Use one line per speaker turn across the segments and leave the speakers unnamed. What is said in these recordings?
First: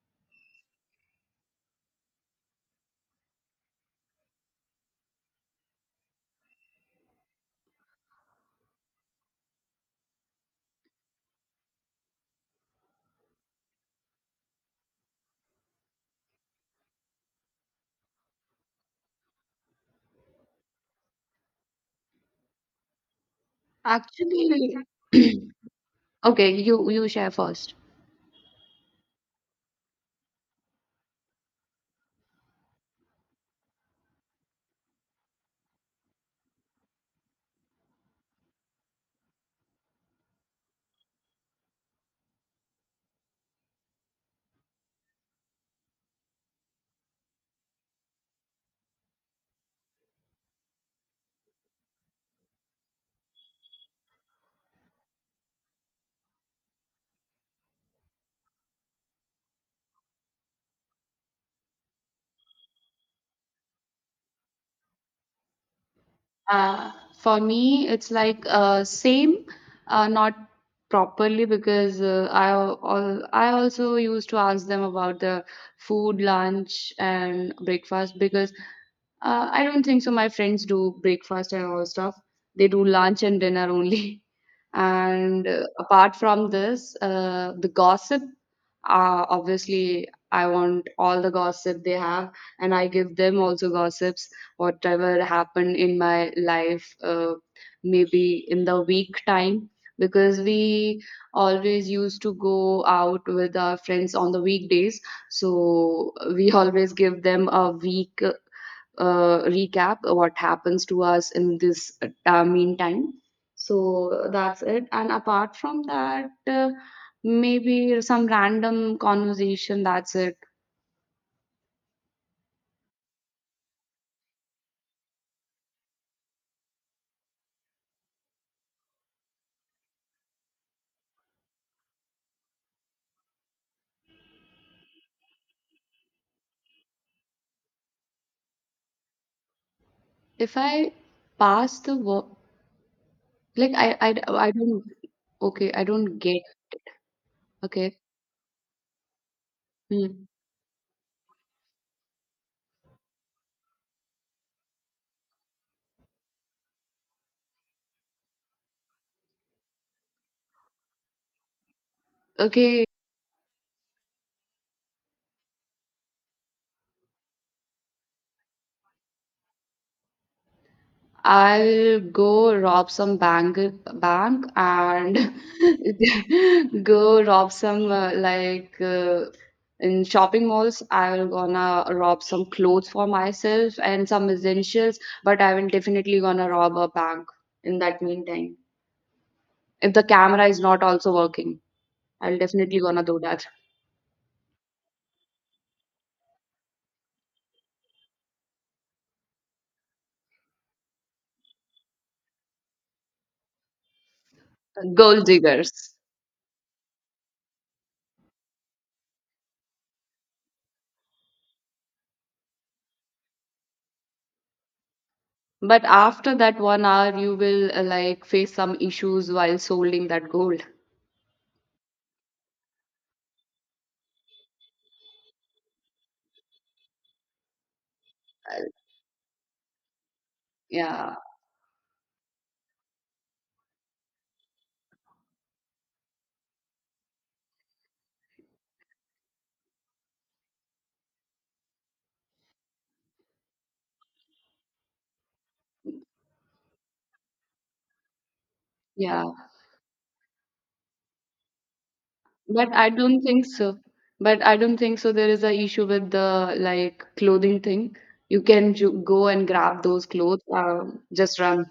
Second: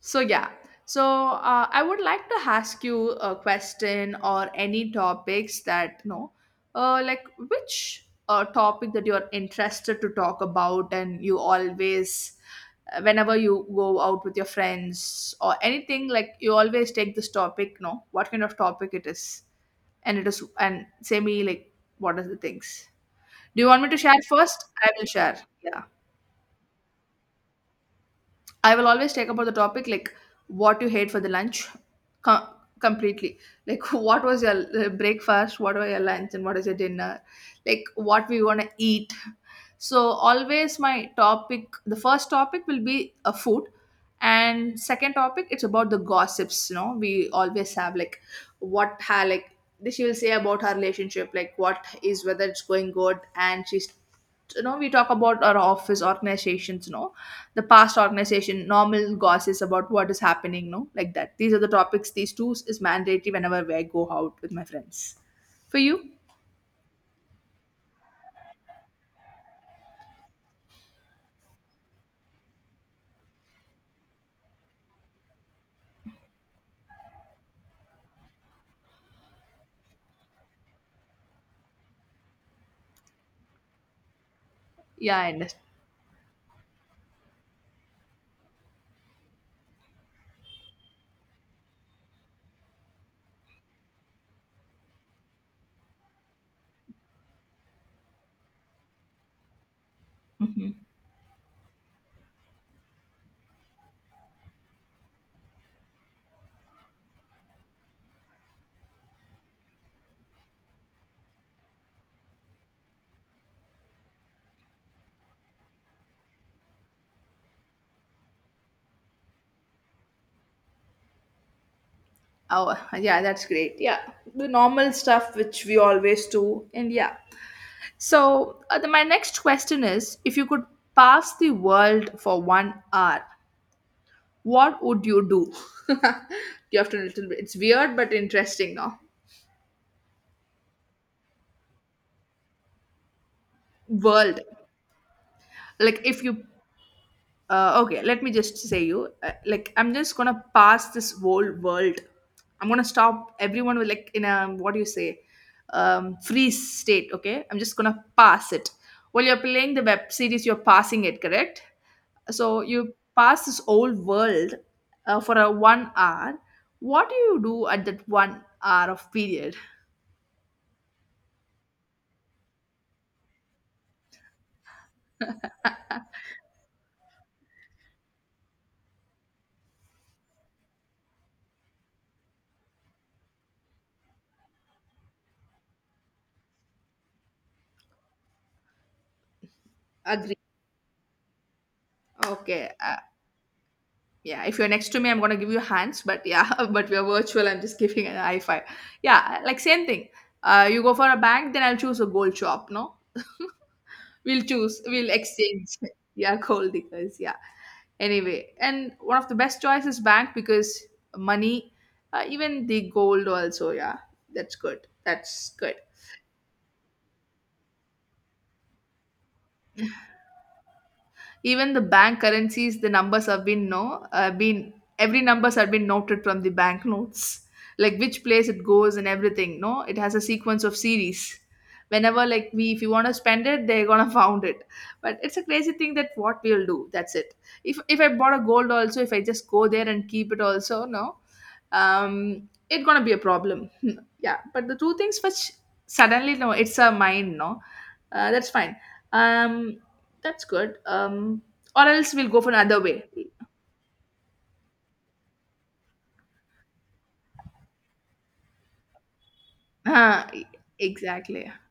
So yeah. So I would like to ask you a question or any topics that like which topic that you're interested to talk about, and you always, whenever you go out with your friends or anything, like you always take this topic. No, what kind of topic it is, and say me like what are the things. Do you want me to share first?
Actually,
I will share. Yeah.
okay, you share first.
I will always take about the topic like what you hate for the lunch com- completely. Like what was your breakfast, what were your lunch, and what is your dinner? Like what we want to eat. So always my topic, the first topic will be a food, and second topic it's about the gossips. You know we always have like what her like she will say about her relationship, like what is whether it's going good, and she's you know we talk about our office organizations. You know the past organization, normal gossip about what is happening, no, like that. These are the topics. These two is mandatory whenever I go out with my friends. For you,
Uh, for me, it's like same, not properly because I also used to ask them about the food, lunch, and breakfast because I don't think so. My friends do breakfast and all stuff. They do lunch and dinner only.
yeah, I
And
understand.
apart from this, the gossip, obviously, I want all the gossip they have, and I give them also gossips, whatever happened in my life, maybe in the week time, because
Hmm.
we always used to go out with our friends on the weekdays. So we always give them a week recap what happens to us in this meantime. So that's it. And apart from that, maybe some random conversation. That's it.
Oh, yeah, that's great. Yeah, the normal stuff which we always do, and yeah. So the, my next question is: if you could pass the world for 1 hour, what would you do? You have to. Little bit. It's weird but interesting now.
If I pass the work, like
World,
I don't. Okay, I
like
don't
if
get.
you
Okay.
okay, let me just say you like I'm just
Hmm.
gonna pass this whole world. I'm gonna stop everyone with like in a what do you say freeze state. Okay, I'm just gonna pass it while you're playing the web series, you're passing it, correct? So
Okay,
you pass this whole world for a 1 hour. What do you do at that 1 hour of period?
I'll go rob some bank and go rob some like in shopping malls. I'll gonna rob some clothes for myself and some essentials, but I will definitely gonna rob a bank in that meantime. If the
Agree.
camera is not also working, I'll
Okay,
definitely gonna do that.
yeah, if you're next to me, I'm gonna give you hands, but yeah, but we are virtual. I'm just giving an high five. Yeah, like same thing. You go for a bank, then I'll choose a gold shop. No, we'll choose, we'll
Gold diggers.
exchange. Yeah, gold diggers. Yeah. Anyway, and one of the best choices bank because money, even the gold also. Yeah, that's good. That's good.
But after that one hour, you will like face some issues while holding that gold.
Even the bank currencies the numbers have been no been every numbers have been noted from the banknotes, like which place it goes and everything, no, it has a sequence of
Yeah,
series whenever like we, if you want to spend it they're gonna found it. But it's a crazy thing that what we'll do, that's it. If I bought a gold also, if I just go there and keep it also, no, it's gonna be a problem. Hmm. Yeah, but the two things which suddenly no it's a mind no. That's fine.
yeah.
um that's good. Or else we'll go for
But
another
I
way.
don't think so. But I don't think so. There is a issue with the like clothing thing. You can ju go and grab those
Huh,
clothes. Just
exactly,
run.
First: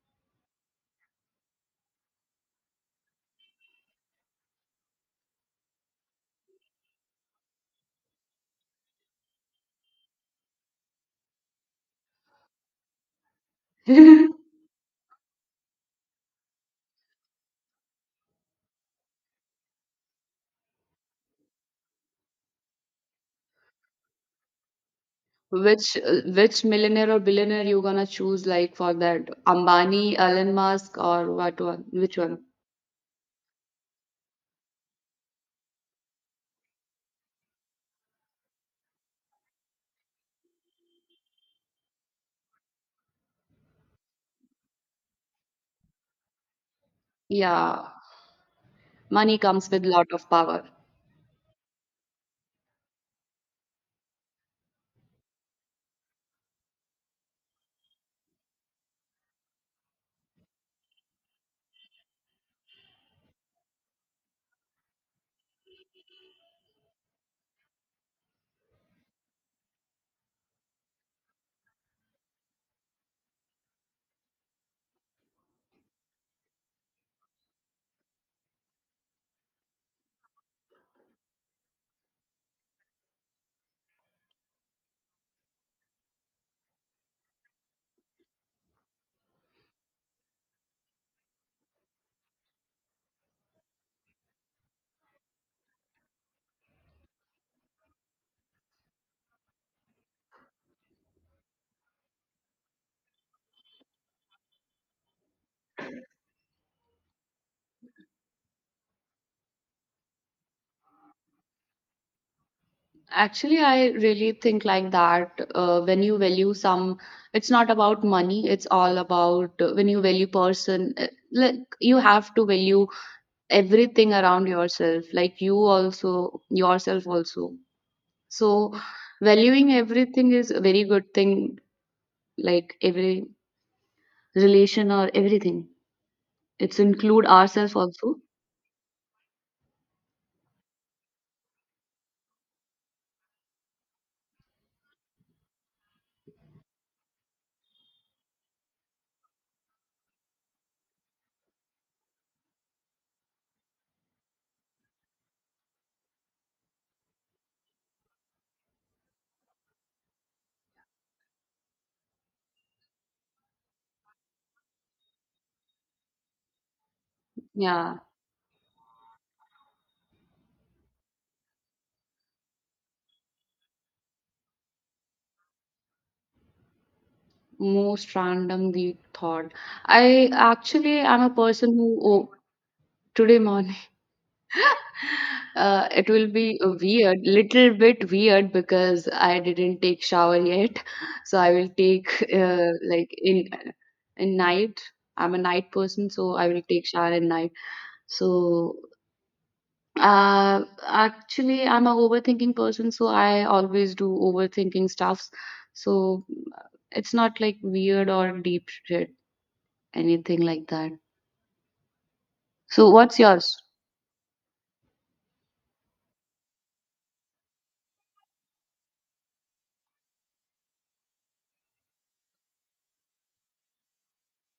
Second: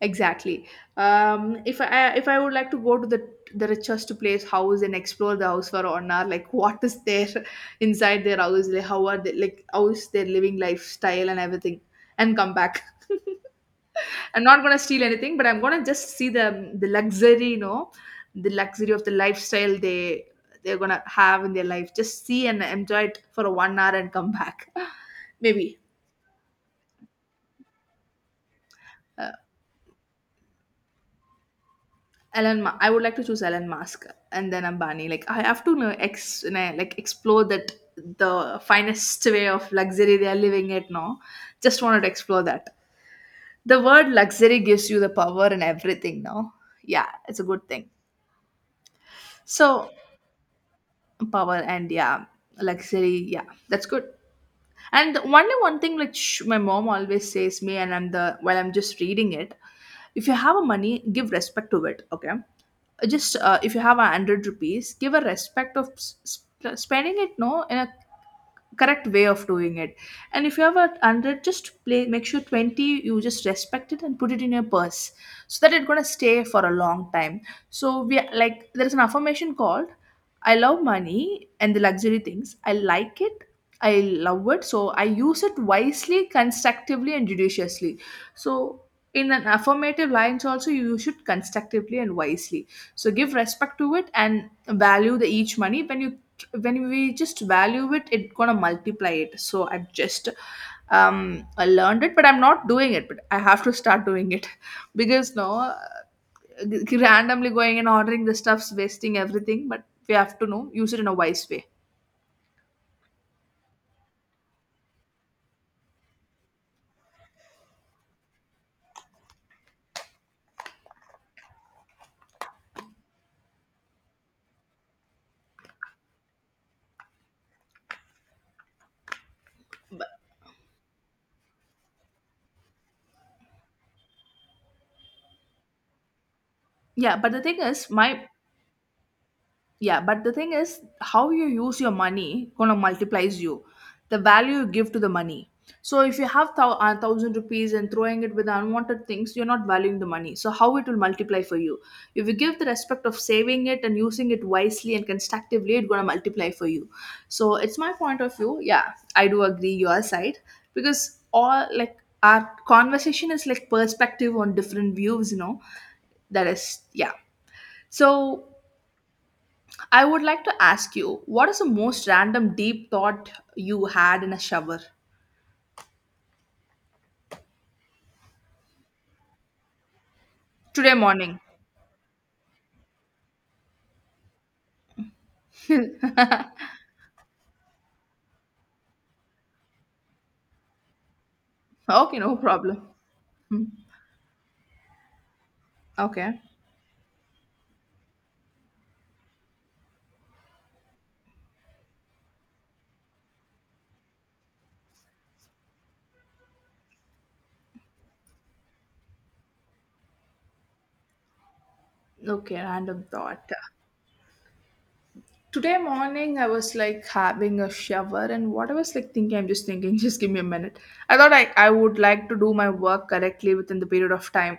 exactly. If I would like to go to the richest place house and explore the house for an hour, like what is there inside their house, like how are they like how is their living lifestyle and everything, and come back. I'm not gonna steal anything, but I'm gonna just see the luxury, you know, the luxury of the lifestyle they they're gonna have in their life. Just see and enjoy it for 1 hour and come back. Maybe
Which millionaire or billionaire you gonna choose like for that?
uh,
Ambani, Elon Musk, or what one? Which one?
Elon. I would like to choose Elon Musk and then Ambani. Like I have to know ex you know, like explore that the finest way of luxury they are living it now. Just wanted to explore that. The word luxury gives you the power and everything now. Yeah, it's a good
Yeah,
thing.
money comes with
So
lot of power.
power and yeah, luxury, yeah, that's good. And only one thing which my mom always says me, and I'm the while I'm just reading it, if you have a money give respect to it. Okay, just if you have 100 rupees, give a respect of spending it, no, in a correct way of doing it. And if you have a 100 just play, make sure 20 you just respect it and put it in your purse so that it's going to stay for a long time. So we are- like there's an affirmation called I love money and the luxury things I like it, I love it. So I use it wisely, constructively and judiciously. So in an affirmative lines also you should constructively and wisely. So give respect to it and value the each money. When you when we just value it, it gonna multiply it. So I've just I learned it, but I'm not doing it, but I have to start doing it. Because no randomly going and ordering the stuff's wasting everything, but we have to know use it in a wise way.
Actually, I really think like that. When you value some, it's not about money. It's all about when you value person. Like you have to value everything around yourself, like you also, yourself also, so valuing everything is a very good thing, like every relation or everything. It's
Yeah,
include
but the thing
ourselves
is
also.
my. Yeah, but the thing is, how you use your money gonna multiplies you, the value you give to the money. So if you have 1,000 rupees and throwing it with unwanted things, you're not valuing the money. So how it will multiply for you? If you give the respect of saving it and using it wisely and constructively, it's gonna multiply for you. So it's my point of view. Yeah, I do agree your side, because all like our conversation is like perspective on different views. You know that is, yeah.
Yeah.
So I would like to ask you, what is the most random deep thought you had in a shower
Most random deep thought. I
today
actually am a
morning?
person who oh, today morning. It will be a weird, little bit weird, because I didn't take shower yet. So I will take
Okay, no problem.
like in
Hmm.
in night. I'm a night person, so
Okay.
I will take shower at night. So uh actually, I'm a overthinking person, so I always do overthinking stuffs. So it's not like weird or deep shit anything like that.
Okay,
So
random
what's
thought.
yours?
Today morning, I was like having a shower, and what I was like thinking, I'm just thinking, just give me a minute. I thought I would like to do my work correctly within the period of time.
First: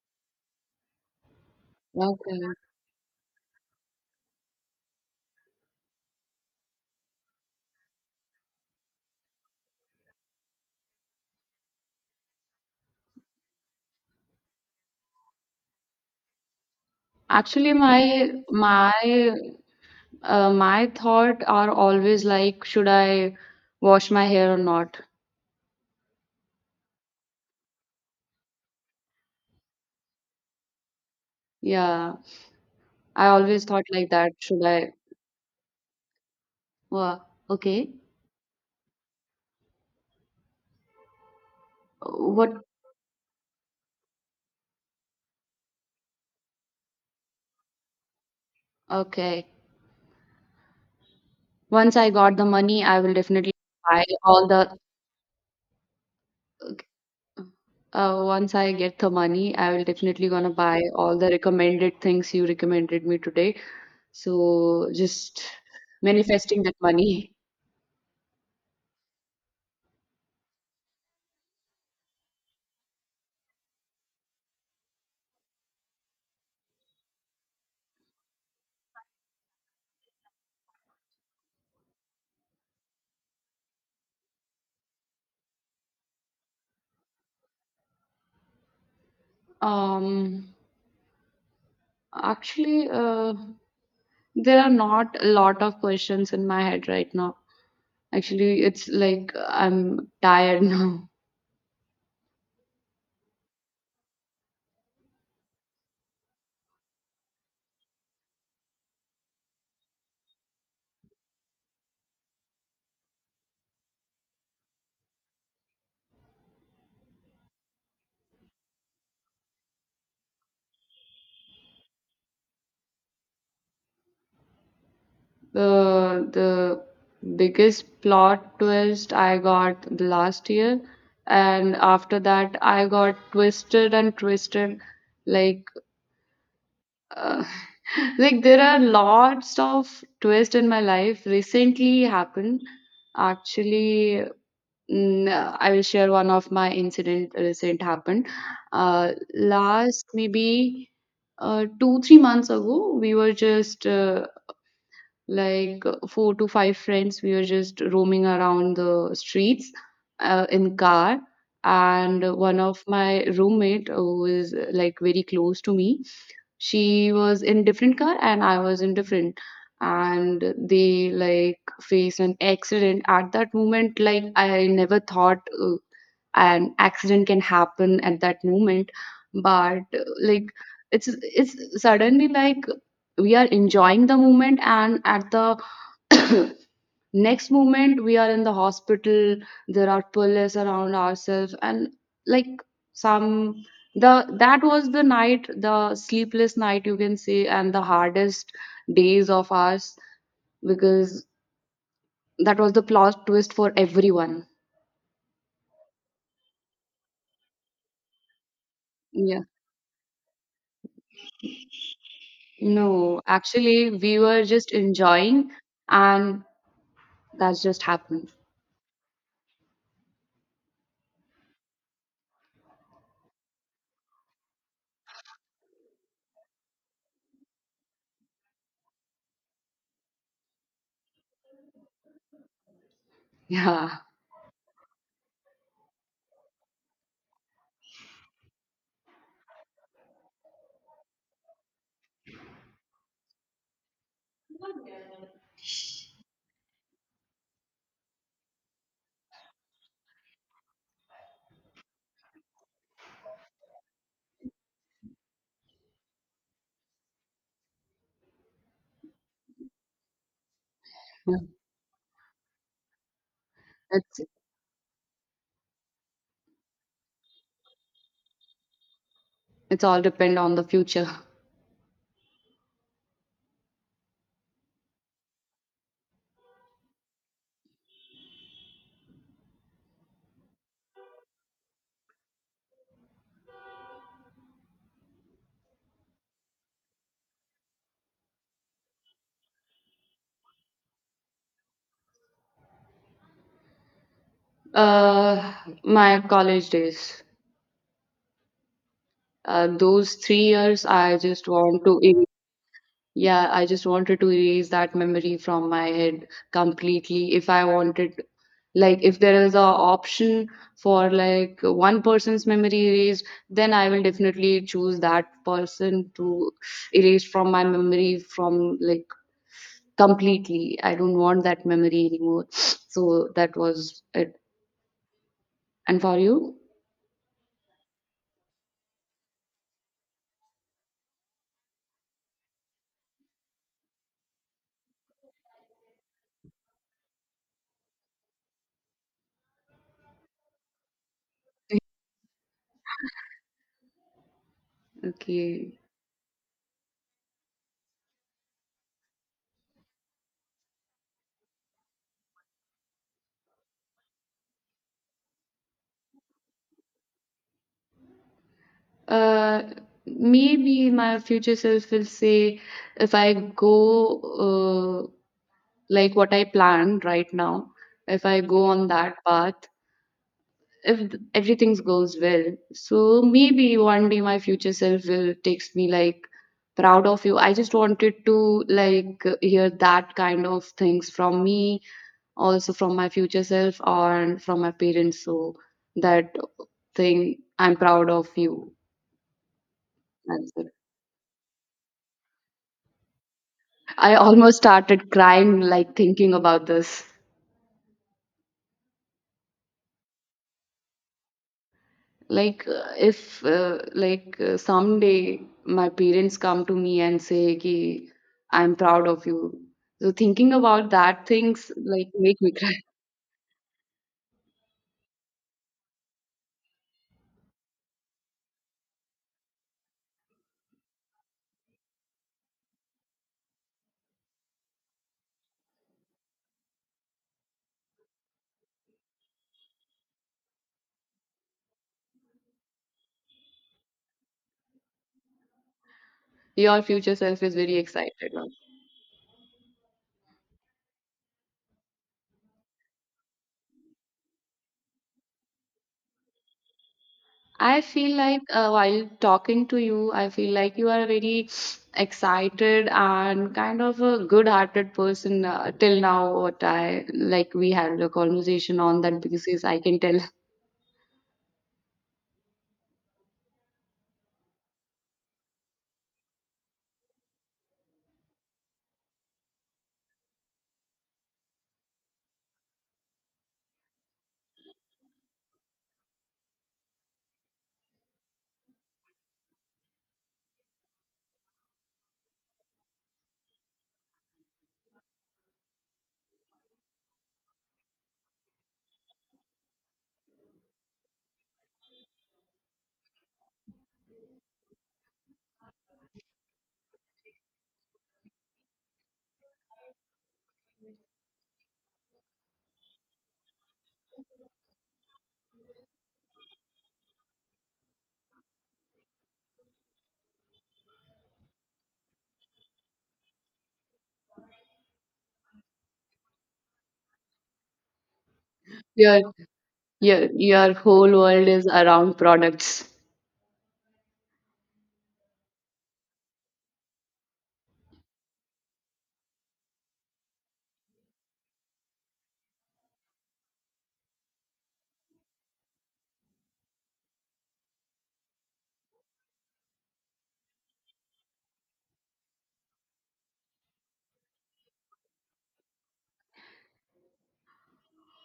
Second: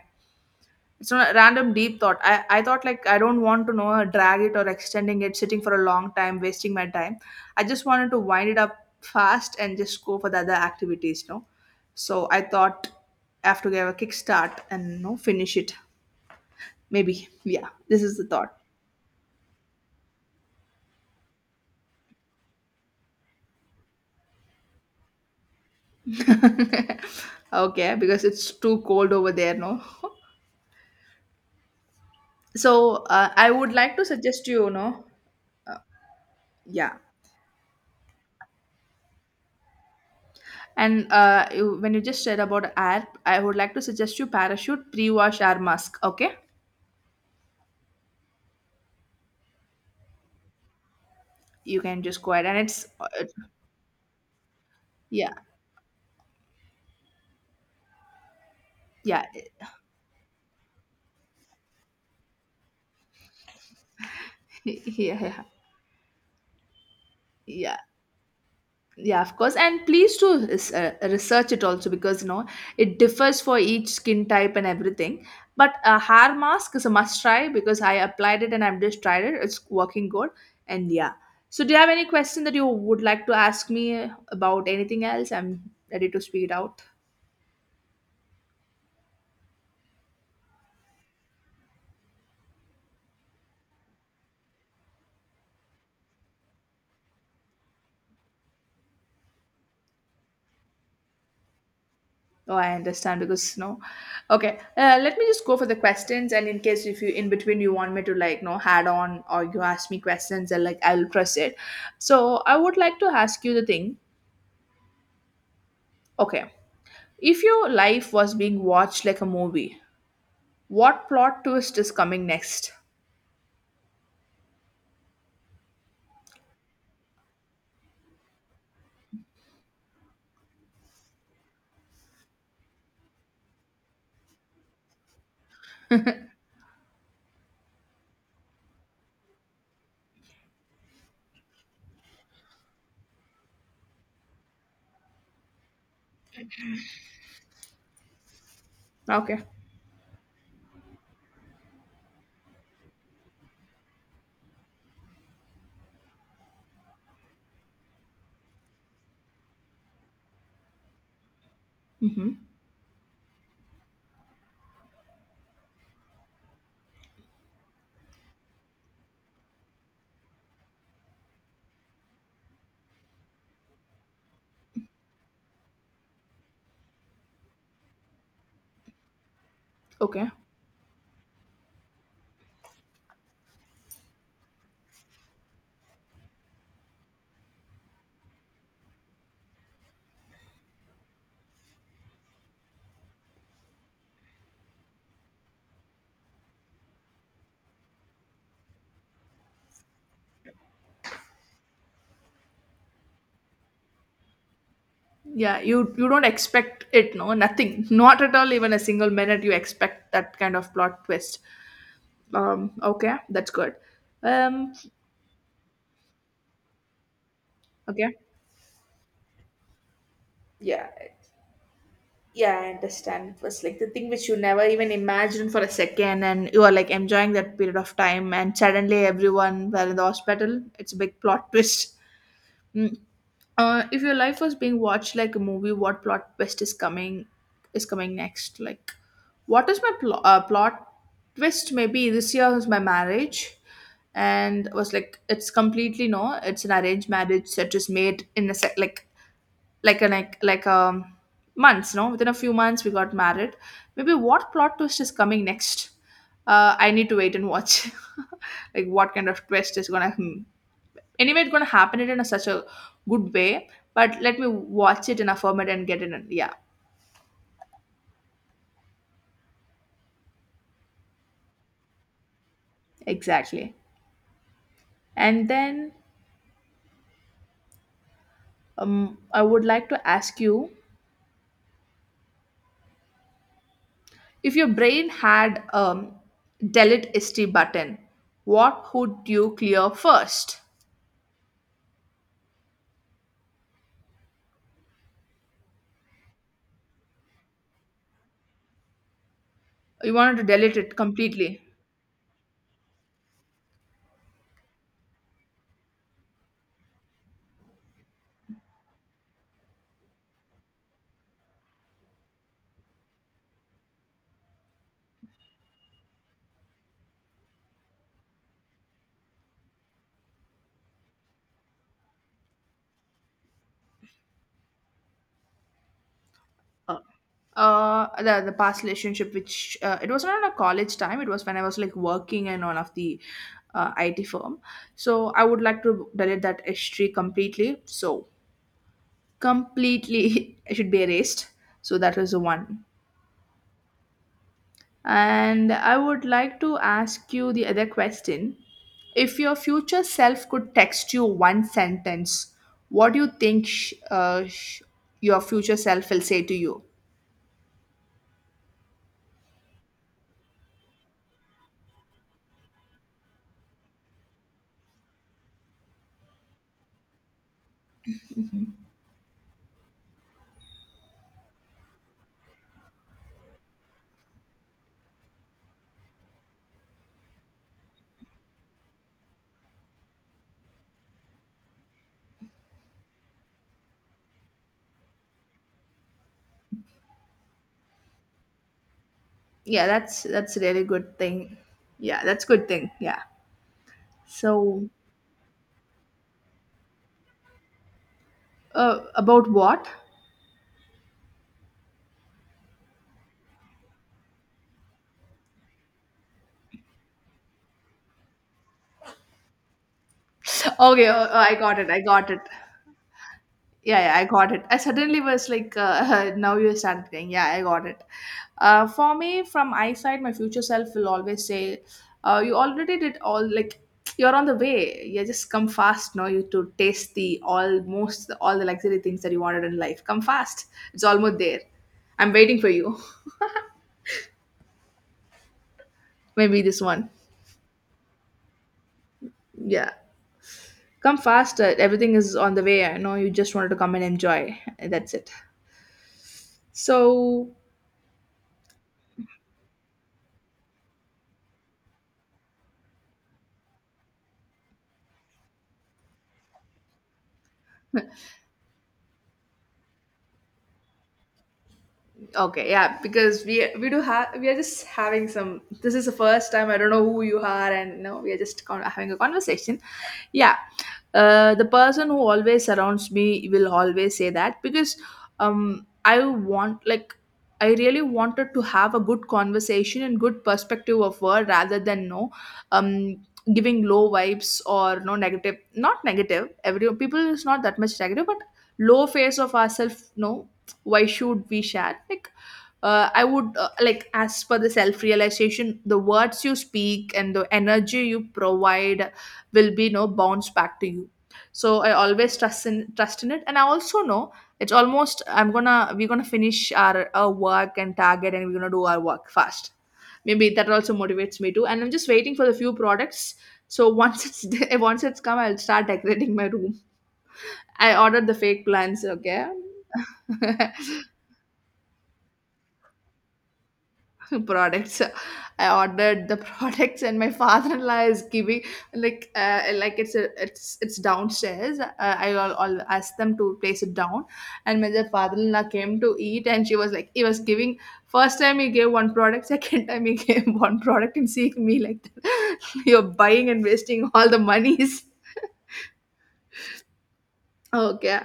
It's not a random deep thought.
Okay,
I thought like I don't want to know drag it or extending it, sitting for a long time, wasting my time. I just wanted to wind it up fast and just go for the other activities, no? So I thought I have to give a kickstart and no finish it. Maybe. Yeah.
actually
This is the thought.
my thought are always like should I wash my hair or not.
Okay, because it's too cold over there, no?
Yeah,
So
I
I
always
would
thought
like to
like that.
suggest
Should
you, you
I,
know, yeah.
well, okay,
And you- when you just said
what.
about air, I would like to suggest you parachute pre-wash air mask. Okay,
Okay.
you
Once
can
I
just go
got the
ahead and
money,
it's
I will definitely buy all the
yeah
once I get the
yeah.
money, I will definitely gonna buy all the recommended things you recommended me today. So
Yeah
just
yeah,
manifesting that money.
yeah yeah, of course, and please do research it also because you know it differs for each skin type and everything. But a hair mask is a must try because I applied it and I've just tried it. It's working good, and yeah. So do you have any question that you would like to ask me about anything else? I'm ready to speak it out.
Um, Actually, there are not a lot of questions in my head right now. Actually, it's like I'm tired now.
Oh, I understand because no. Okay, let me just go for the questions, and in case if you in between you want me to like no add on or you ask me questions, and like I'll press it. So I would like to ask you the thing. Okay, if your life was being watched like a movie, what plot twist is coming next?
The biggest plot twist I got the last year, and after that I got twisted and twisted. Like uh, like there are lots of twists in my life. Recently happened. Actually, I will share one of my incident recent happened.
Okay.
Last maybe 2 3 months ago, we were just like 4 to 5 friends, we were just roaming around the streets in car, and
Mm-hmm.
one of my roommate, who is like very close to me, she was in different car and I was in different, and they like faced an accident at that moment. Like I never thought an accident can happen at that moment, but
Okay.
like it's suddenly, like we are enjoying the moment and at the next moment we are in the hospital. There are police around ourselves and like some the, that was the night, the sleepless night you can say, and the hardest days of ours, because that was the plot twist for everyone.
Yeah, you don't expect it, no, nothing, not at all, even a single
Yeah,
minute. You expect that kind of plot twist. Okay,
no,
that's good.
actually we were just
Um.
enjoying and that's just
Okay.
happened.
Yeah, yeah, I understand. It was like the thing which you never even imagined for a second, and you are like enjoying that period of time, and suddenly everyone were in the hospital. It's a big plot twist. Mm.
Yeah.
If your life was being watched like a movie, what plot twist is coming next? Like, what is my plot twist? Maybe this year is my marriage, and was like it's completely no, it's an arranged marriage that is made in a sec like an like months no within a few months we got married. Maybe what plot twist is coming next? I need to wait and watch. Like what kind of twist is gonna hmm.
Yeah.
Anyway it's gonna happen it in a, such a good way, but
it's
let me watch it in a format and get it in, yeah,
it's all depend on the future.
exactly. And then I would like to ask you, if your brain had delete st button, what would you clear first?
uh my college days.
You
Those
wanted
three
to delete
years,
it
I just
completely.
want to, yeah, I just wanted to erase that memory from my head completely. If I wanted, like, if there is a option for like one person's memory erased, then I will definitely choose that person to erase from my memory from like completely. I don't want that memory anymore. So that was it. And for you?
Uh, the past relationship, which it was not a college time, it was when I was like working in one of the IT firm. So I would like to delete that history completely. So completely, it should be erased. So that was the one.
Okay.
And I would like to ask you the other question. If your future self could text you one sentence, what do you think your future self will say to you?
Uh, Maybe my future self will say if I go like what I planned right now, if I go on that path, if everything goes well, so maybe one day my future self will takes me like, proud of you. I just wanted to like hear that kind of things from me, also from my future self or from my parents. So that thing, I'm proud of you.
Yeah, that's
That's
that's a
it.
really good thing. Yeah, that's good thing, yeah.
I almost
So
started crying, like thinking about this.
about what?
Like, if, like, someday my parents come to me and say, Ki, I'm proud of you. So, thinking about
Okay,
that
i
things,
got it i
like,
got it
make me cry.
Yeah, yeah, I got it. I suddenly was like now you started saying yeah I got it. Uh, for me from eyesight my future self will always say, you already did all, like you're on the way, yeah, just come fast. No, you to taste the almost all the luxury things that you wanted in life, come fast. It's almost there. I'm waiting for you. Maybe
Your
this one.
future self is very excited now.
Yeah, come faster, everything is on the way. I know you just wanted to come and enjoy. That's it. So
I feel like while talking to you, I feel like you are a very excited and kind of a good-hearted person till now. What I like, we had a conversation on that because yes, I can tell.
okay, yeah, because we do have, we are just having some. This is the first time I don't know who you are, and no, we are just having a conversation. Yeah, the person who always surrounds me will always say that because I want, like I really wanted to have a good conversation and good perspective of word rather than no, um giving low vibes or no negative, not negative, every people is not that much negative, but low face of ourselves, no, why should we share, like I would like, as per the self realization, the words you speak and the energy you provide will be no bounce back to you. So I always trust in, trust in it, and I also know it's almost I'm gonna, we're gonna finish our work and target, and we're gonna do our work fast. Maybe that also motivates me too, and I'm just waiting for the few products. So once it's once it's come, I'll start decorating my room. I ordered the fake plants,
Your.
okay.
Your whole world is around products.
Products. I ordered the products, and my father-in-law is giving, like it's a, it's downstairs. I all asked them to place it down. And when the father-in-law came to eat, and she was like, he was giving, first time he gave one product, second time he gave one product, and seeing me like that, you're buying and wasting all the monies. Okay.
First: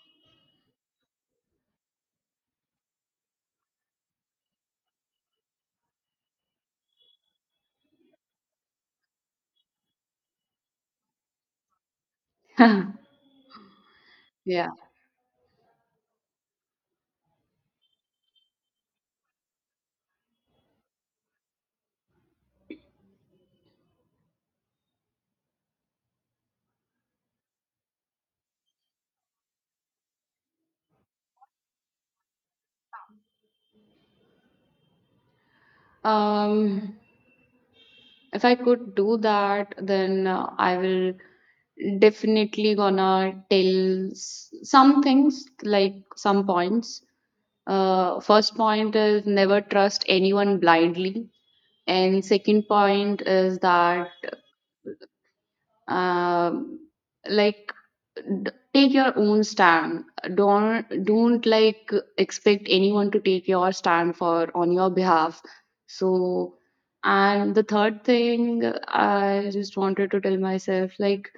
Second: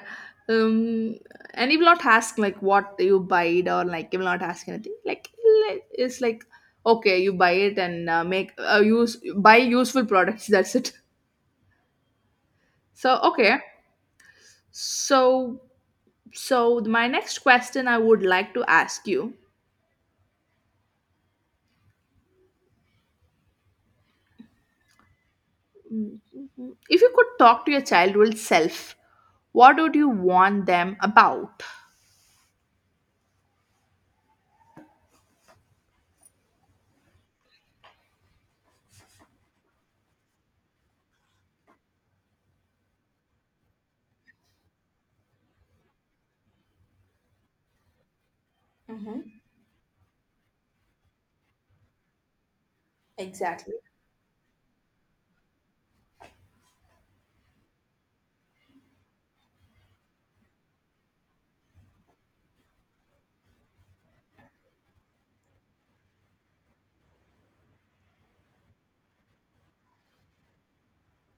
Um, and he will not ask like what you buy it, or like he will not ask anything. Like it's like, okay, you buy it and make use, buy useful products. That's it. So okay.
Yeah.
So so my next question I would like to ask you, if you could talk to your childhood self, what would you want them about?
Um, if I could do that, then I will definitely gonna tell some things like some points. First point is never trust anyone blindly, and second point is that um, like take your own stand. Don't like expect anyone to take your stand for on your behalf. So, and the third thing I just wanted to tell myself, like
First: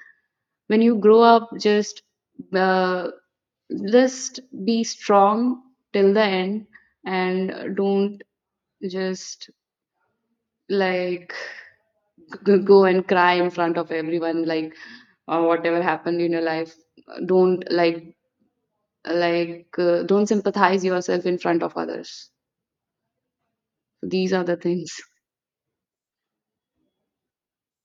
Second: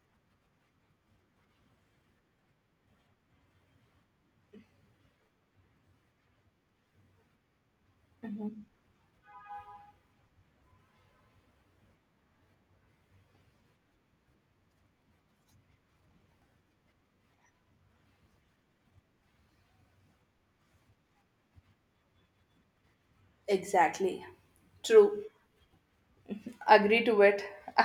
when you grow up, uh, just be strong till the end, and don't just like go and cry in front of everyone, like, or whatever happened in your life, don't don't sympathize yourself in front of others.
Exactly.
These are the things.
True. Agree to it.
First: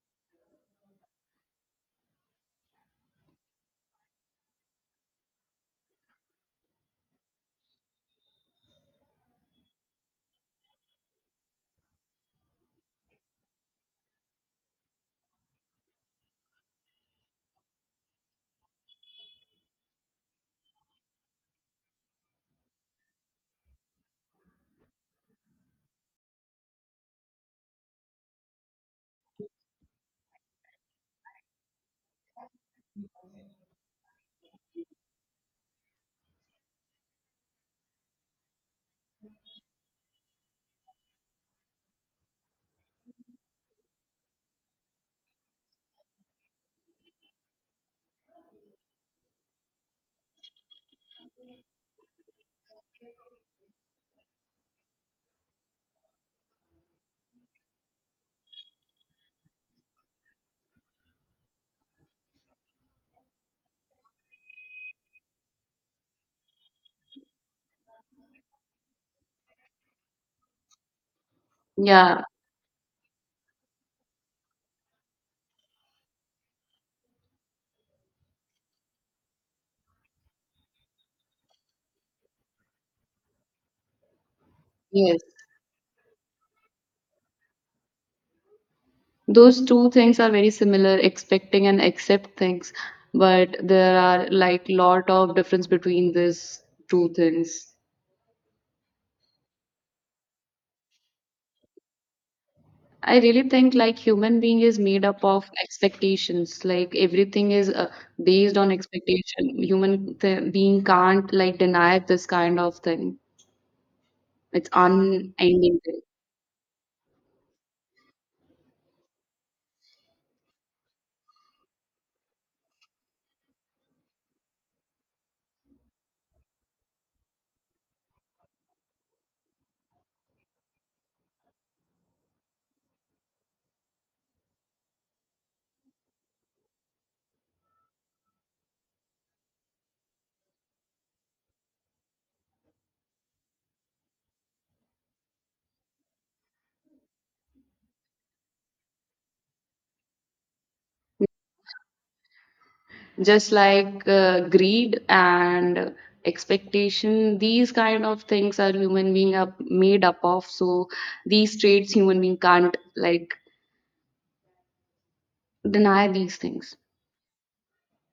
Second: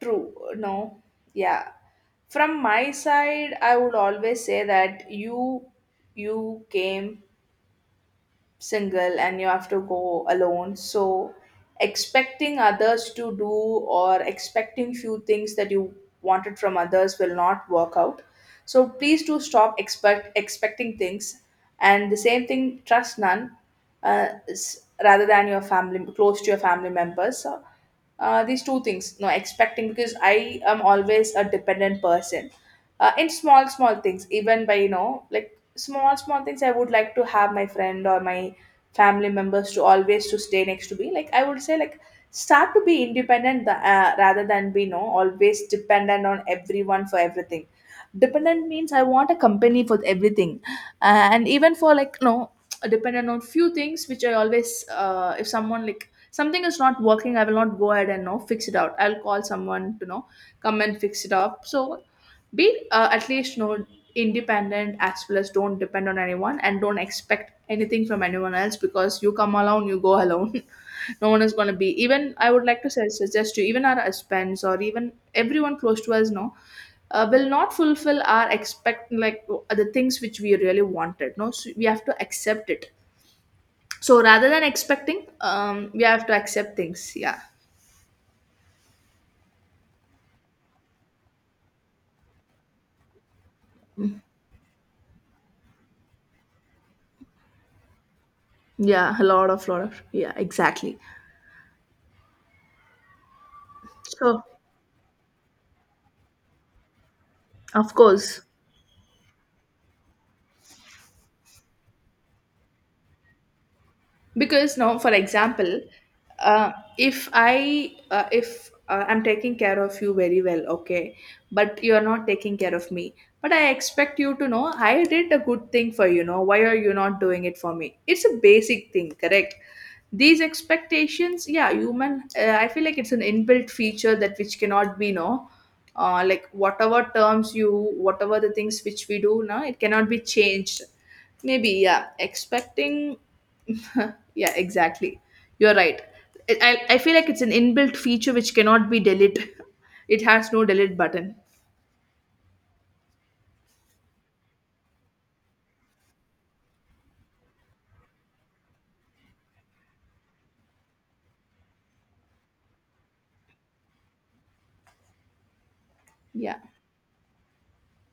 True. No. Yeah. From my side, I would always say that you came single and you have to go alone. So expecting others to do, or expecting few things that you wanted from others, will not work out. So please do stop expecting things. And the same thing, trust none, rather than your family, close to your family members. So these two things, no, expecting, because I am always a dependent person. Uh, in small small things, even by you know, like small small things, I would like to have my friend or my family members to always to stay next to me. Like I would say like, start to be independent, rather than be, no, always dependent on everyone for everything. Dependent means I want a company for everything. And even for like no, dependent on few things, which I always, if someone, like something is not working, I will not go ahead and no fix it out, I'll call someone to know, come and fix it up. So be at least you know, independent, as well as don't depend on anyone and don't expect anything from anyone else, because you come alone, you go alone. No one is going to be,
Yeah.
even I would like to suggest you, even our husbands or even everyone close to us, no, will not fulfill our expect, like the things which we really wanted, no, so we have to accept it. So rather than
Yes.
expecting, we have to accept things, yeah.
Those two things are very similar, expecting and accept things, but there are like lot of difference between these two things.
Yeah, a lot of, lot of, yeah, exactly.
I really think like human
So
being is made up of expectations. Like everything is
of course,
based on expectation. Human being can't like deny this kind of thing. It's
because now for
unending
example,
thing.
uh, if I if I'm taking care of you very well, okay, but you're not taking care of me. But I expect you to know, I did a good thing for you, know why are you not doing it for me? It's a basic thing, correct? These expectations, yeah, human, I feel like it's an inbuilt feature that which cannot be no, like whatever terms you, whatever the things which we do now, it cannot be changed. Maybe, yeah, expecting. Yeah, exactly, you're right. I feel like it's an inbuilt feature which cannot be deleted. It has no delete button.
Just like greed and expectation, these kind of things are human being are made up of. So these traits human being can't like deny these
Yeah,
things.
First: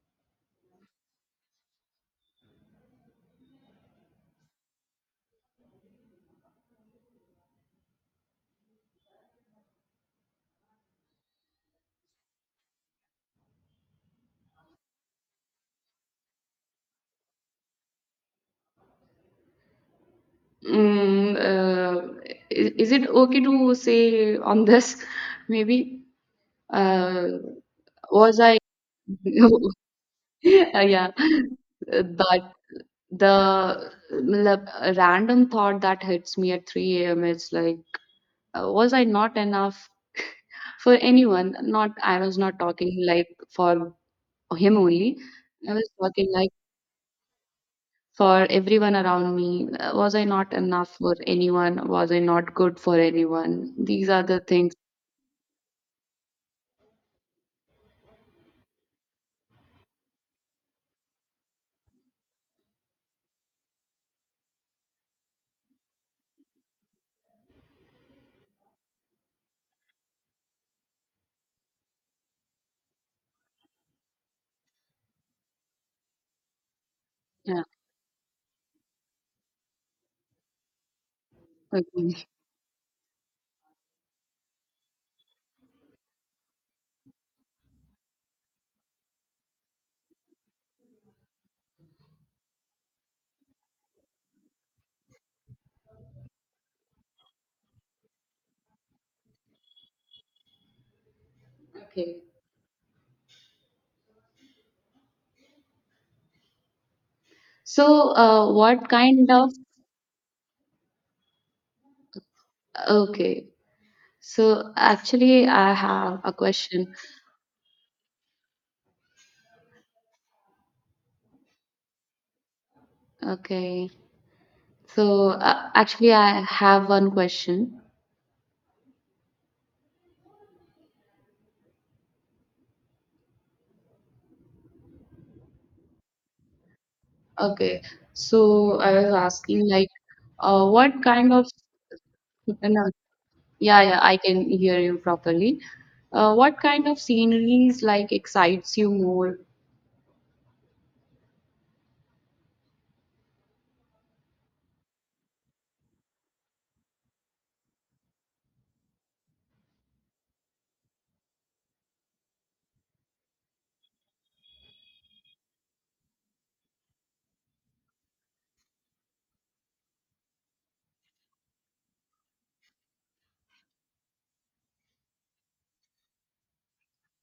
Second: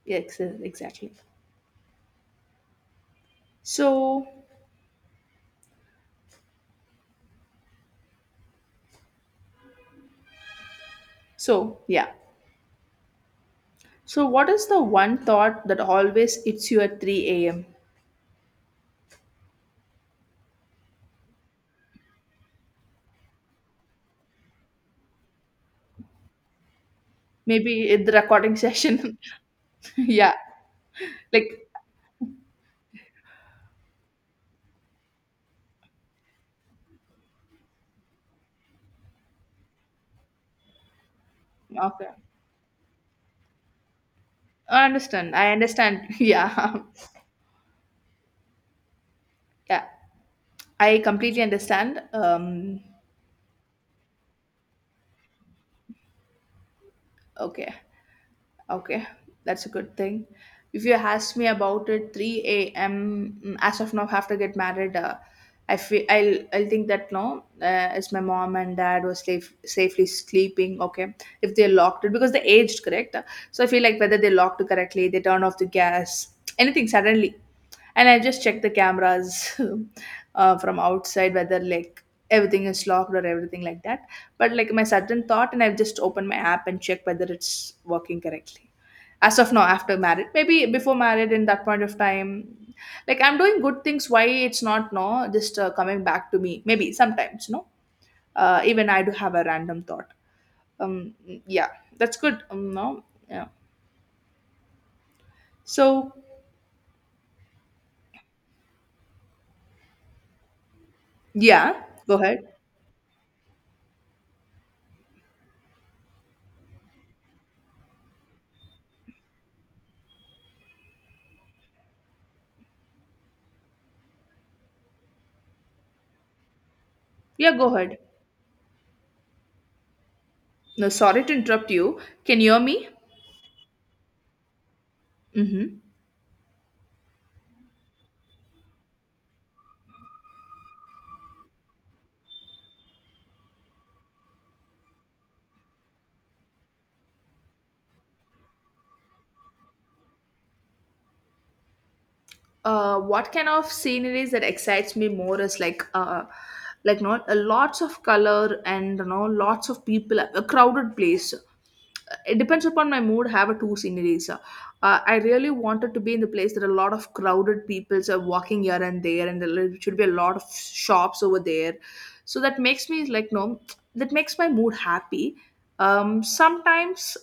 yeah, exactly. So so yeah. So what is the one thought that always hits you at 3 a.m?
Mm, uh, is it okay to say on this? Maybe. Uh,
Maybe in the
was
recording
I?
session. Yeah,
Yeah,
like
but the a random thought that hits me at 3 a.m. is like, was I not enough for anyone? Not,
okay.
I was not talking like for him
I
only.
understand. I
I was
understand.
talking like
Yeah.
for everyone around me.
Yeah.
Was I not enough
I
for
completely
anyone?
understand.
Was I not good for anyone? These are the things.
Okay. Okay, that's a good thing. If you ask me about it, 3 a.m., mm, as of now, have to get married. I feel I'll think that no, it's my mom and dad was safe, safely sleeping. Okay, if they locked it because they aged, correct, so I feel like whether they locked it correctly, they turn off the gas, anything suddenly,
Yeah.
and I just check the cameras, from outside whether like
Okay.
everything is locked or everything like that. But like my sudden thought, and I've just opened my app and check whether it's working correctly. As of now after married, maybe before married, in that point of time, like I'm doing good things, why it's not no just coming back to me, maybe sometimes no, even I do have a random thought. um yeah, that's
Okay.
good. No, yeah. So
So, what kind of,
yeah, go ahead.
okay? So actually, I have a question. Okay. So actually, I have one
Yeah, go
question.
ahead, no, sorry to interrupt you, can you hear me? Mm-hmm.
Okay. So I was asking like, what kind of, no, yeah, yeah, I can hear you properly. What kind of sceneries like excites you more?
Uh, what kind of sceneries that excites me more is like, like not, lots of color and you know, lots of people, a crowded place. It depends upon my mood. Have a two sceneries. Uh, I really wanted to be in the place that a lot of crowded people are walking here and there, and there should be a lot of shops over there. So that makes me like no, that makes my mood happy. Sometimes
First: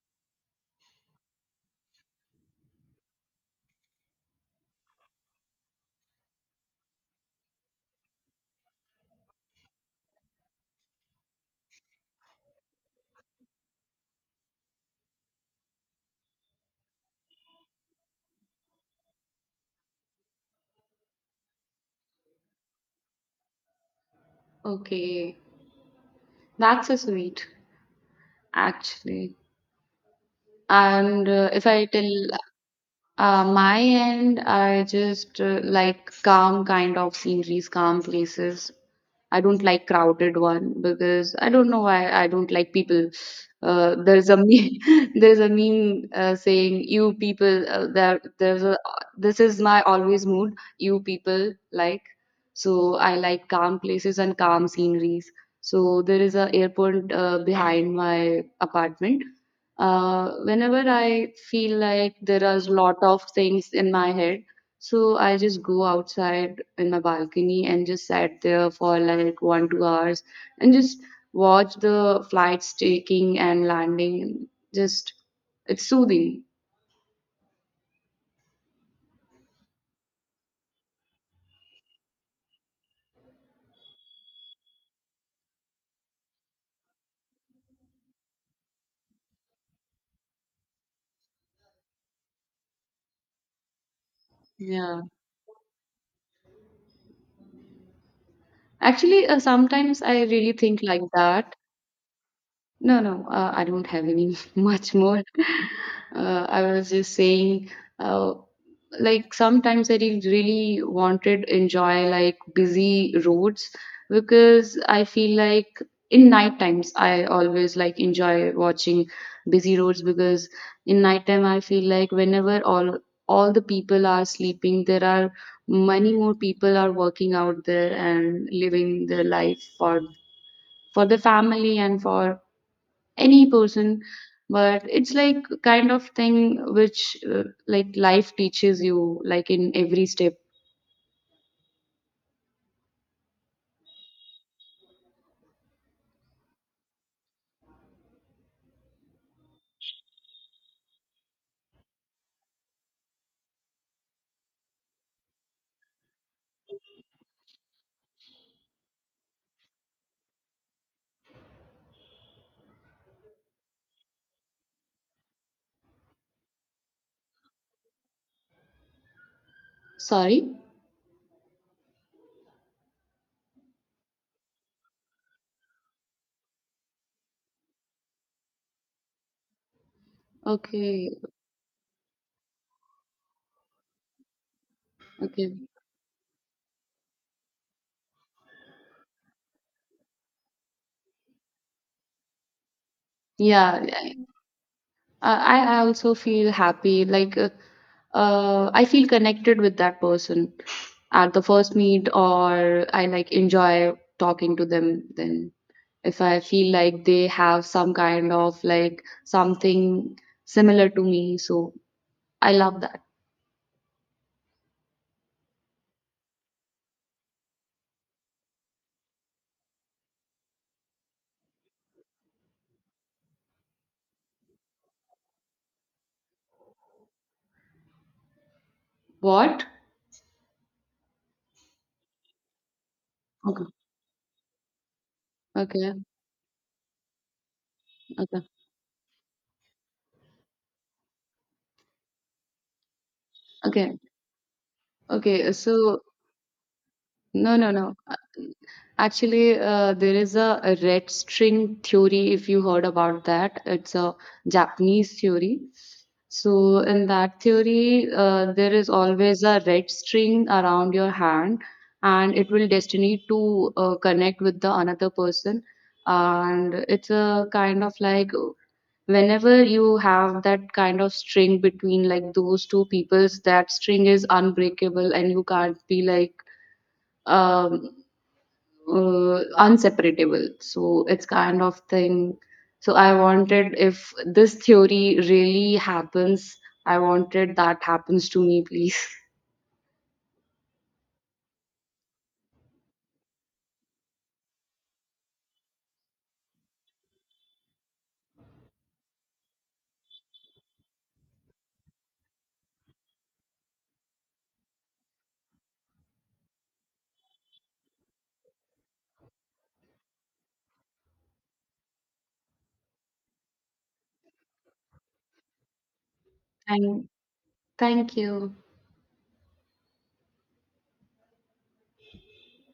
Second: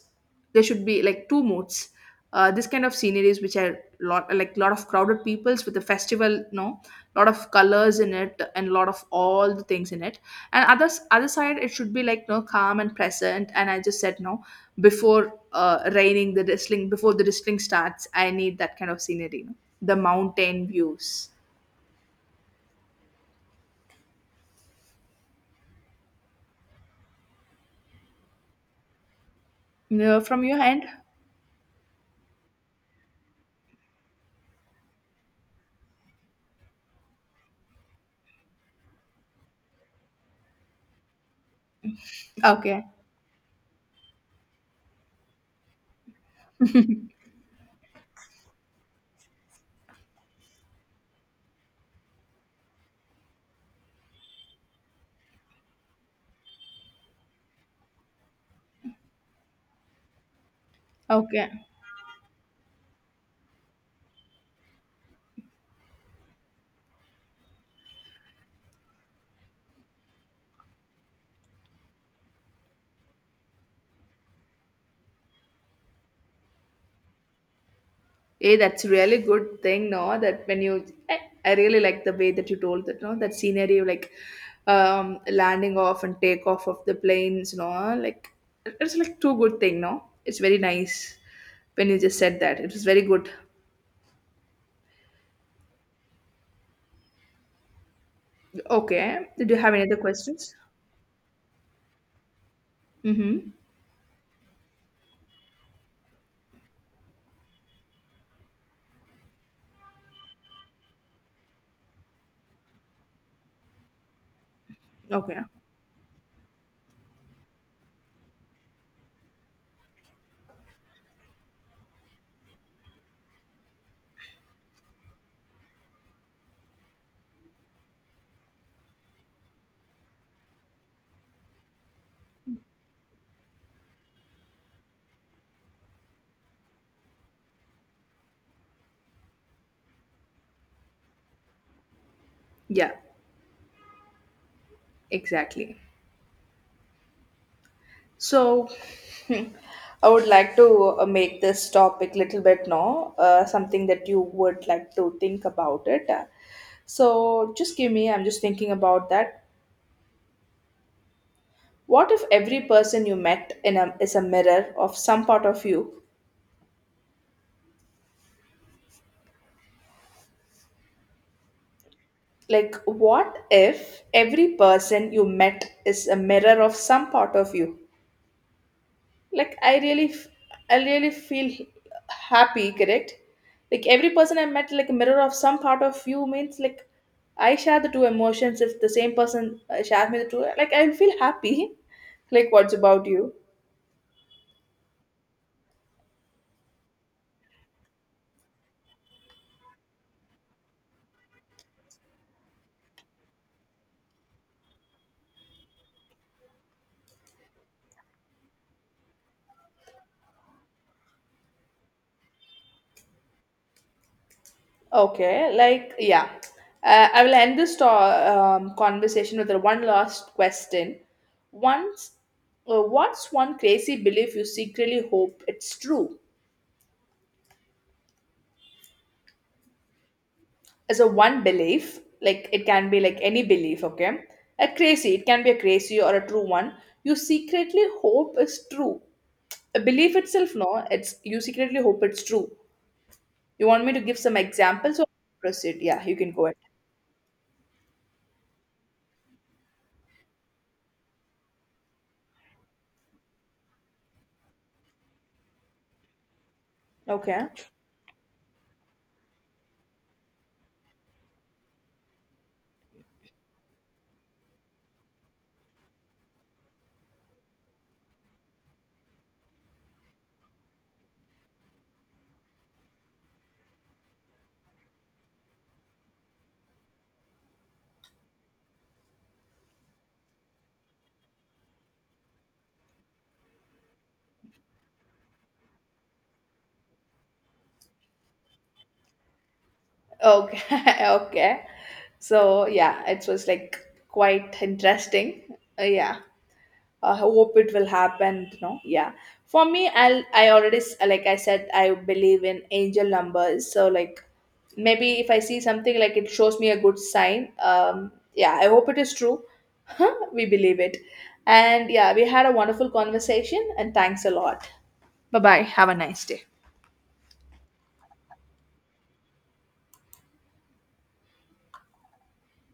there should be like two moods. Uh, this kind of sceneries which are lot, like lot of crowded peoples with a festival, no, lot of colors in it and lot of all the things in it. And other side it should be like no, calm and present, and I just said no, before raining, the drizzling, before the drizzling starts, I need that kind of scenery, the mountain views.
Okay, that's so sweet, actually.
You know, from your end.
And if I tell. My end, I just like calm kind of sceneries, calm places. I don't like crowded one because I don't know why I don't like
Okay,
people. There's a meme, there's a meme saying you people, there's a, this is my always mood, you people like, so I like calm places and calm sceneries. So there is a airport behind my apartment, whenever I
okay.
feel like there are a lot of things in my head, so I just go outside in my balcony and just sat there for like one, 2 hours and just watch the flights taking and landing. Just, it's soothing.
Hey, that's really good thing, no? That when you, I really like the way that you told that, no? That scenery, like landing off and take off of the planes, no? Like, it's like too good thing, no? It's very nice when you just said that. It was very good.
Yeah. Actually,
Okay. Did you have any other
sometimes I really
questions?
think like that. No, no,
Mm-hmm.
I don't have any much more. I was just saying, uh, like sometimes I really wanted enjoy like busy roads, because I feel
Okay.
like in night times I always like enjoy watching busy roads, because in night time I feel like whenever all the people are sleeping, there are many more people are working out there and living their life for the family and for any person, but it's like kind of thing which like life teaches you like in every step.
Yeah, exactly. So, hmm, I would like to make this topic little bit now, something that you would like to think about it. So, just give me, I'm just thinking about that. What if every person you met in a, is a mirror of some part of you?
Sorry.
Like, what if every person you met is a mirror of some part of you? Like I really I really
Okay,
feel happy, correct? Like every person I met, like a mirror of
okay.
some part of you, means like I share the two emotions, if the same person shares me the two, like I feel happy. Like what's about you?
Yeah, I also feel happy, like I feel connected with that person at the first meet, or I like enjoy talking to them. Then if I feel like they have some kind of like something similar to me, so I love that.
Okay, like yeah. Uh, I will end this conversation with one last question. Once, what's one crazy belief you secretly hope it's true?
What.
So one belief, like it can be like any belief, okay, a crazy, it can be a
Okay,
crazy or a true one, you secretly hope
okay,
is true, a belief itself, no, it's you secretly hope it's true. You want me
okay,
to give some examples, or
okay.
proceed?
So,
Yeah, you can go ahead.
no, no, no. Actually, there is a red string theory, if you heard about that. It's a Japanese theory. So, in that
Okay,
theory, there is always a red string around your hand, and it will destiny to connect with the another person. And it's a kind of like whenever you have that kind of string between like those two peoples, that string is unbreakable, and you can't be like um unseparable, so it's kind of thing. So I wanted, if this theory really happens, I wanted that happens to me please.
okay. Okay, so yeah, it was like quite interesting. Yeah. I hope it will happen, no, yeah. For me, I'll, I already like I said, I believe in angel numbers, so like maybe if I see something like it shows me a good sign. Yeah, I hope it is true. We believe it. And yeah, we had a wonderful conversation and thanks a lot. Bye bye. Have a nice day.
And thank you.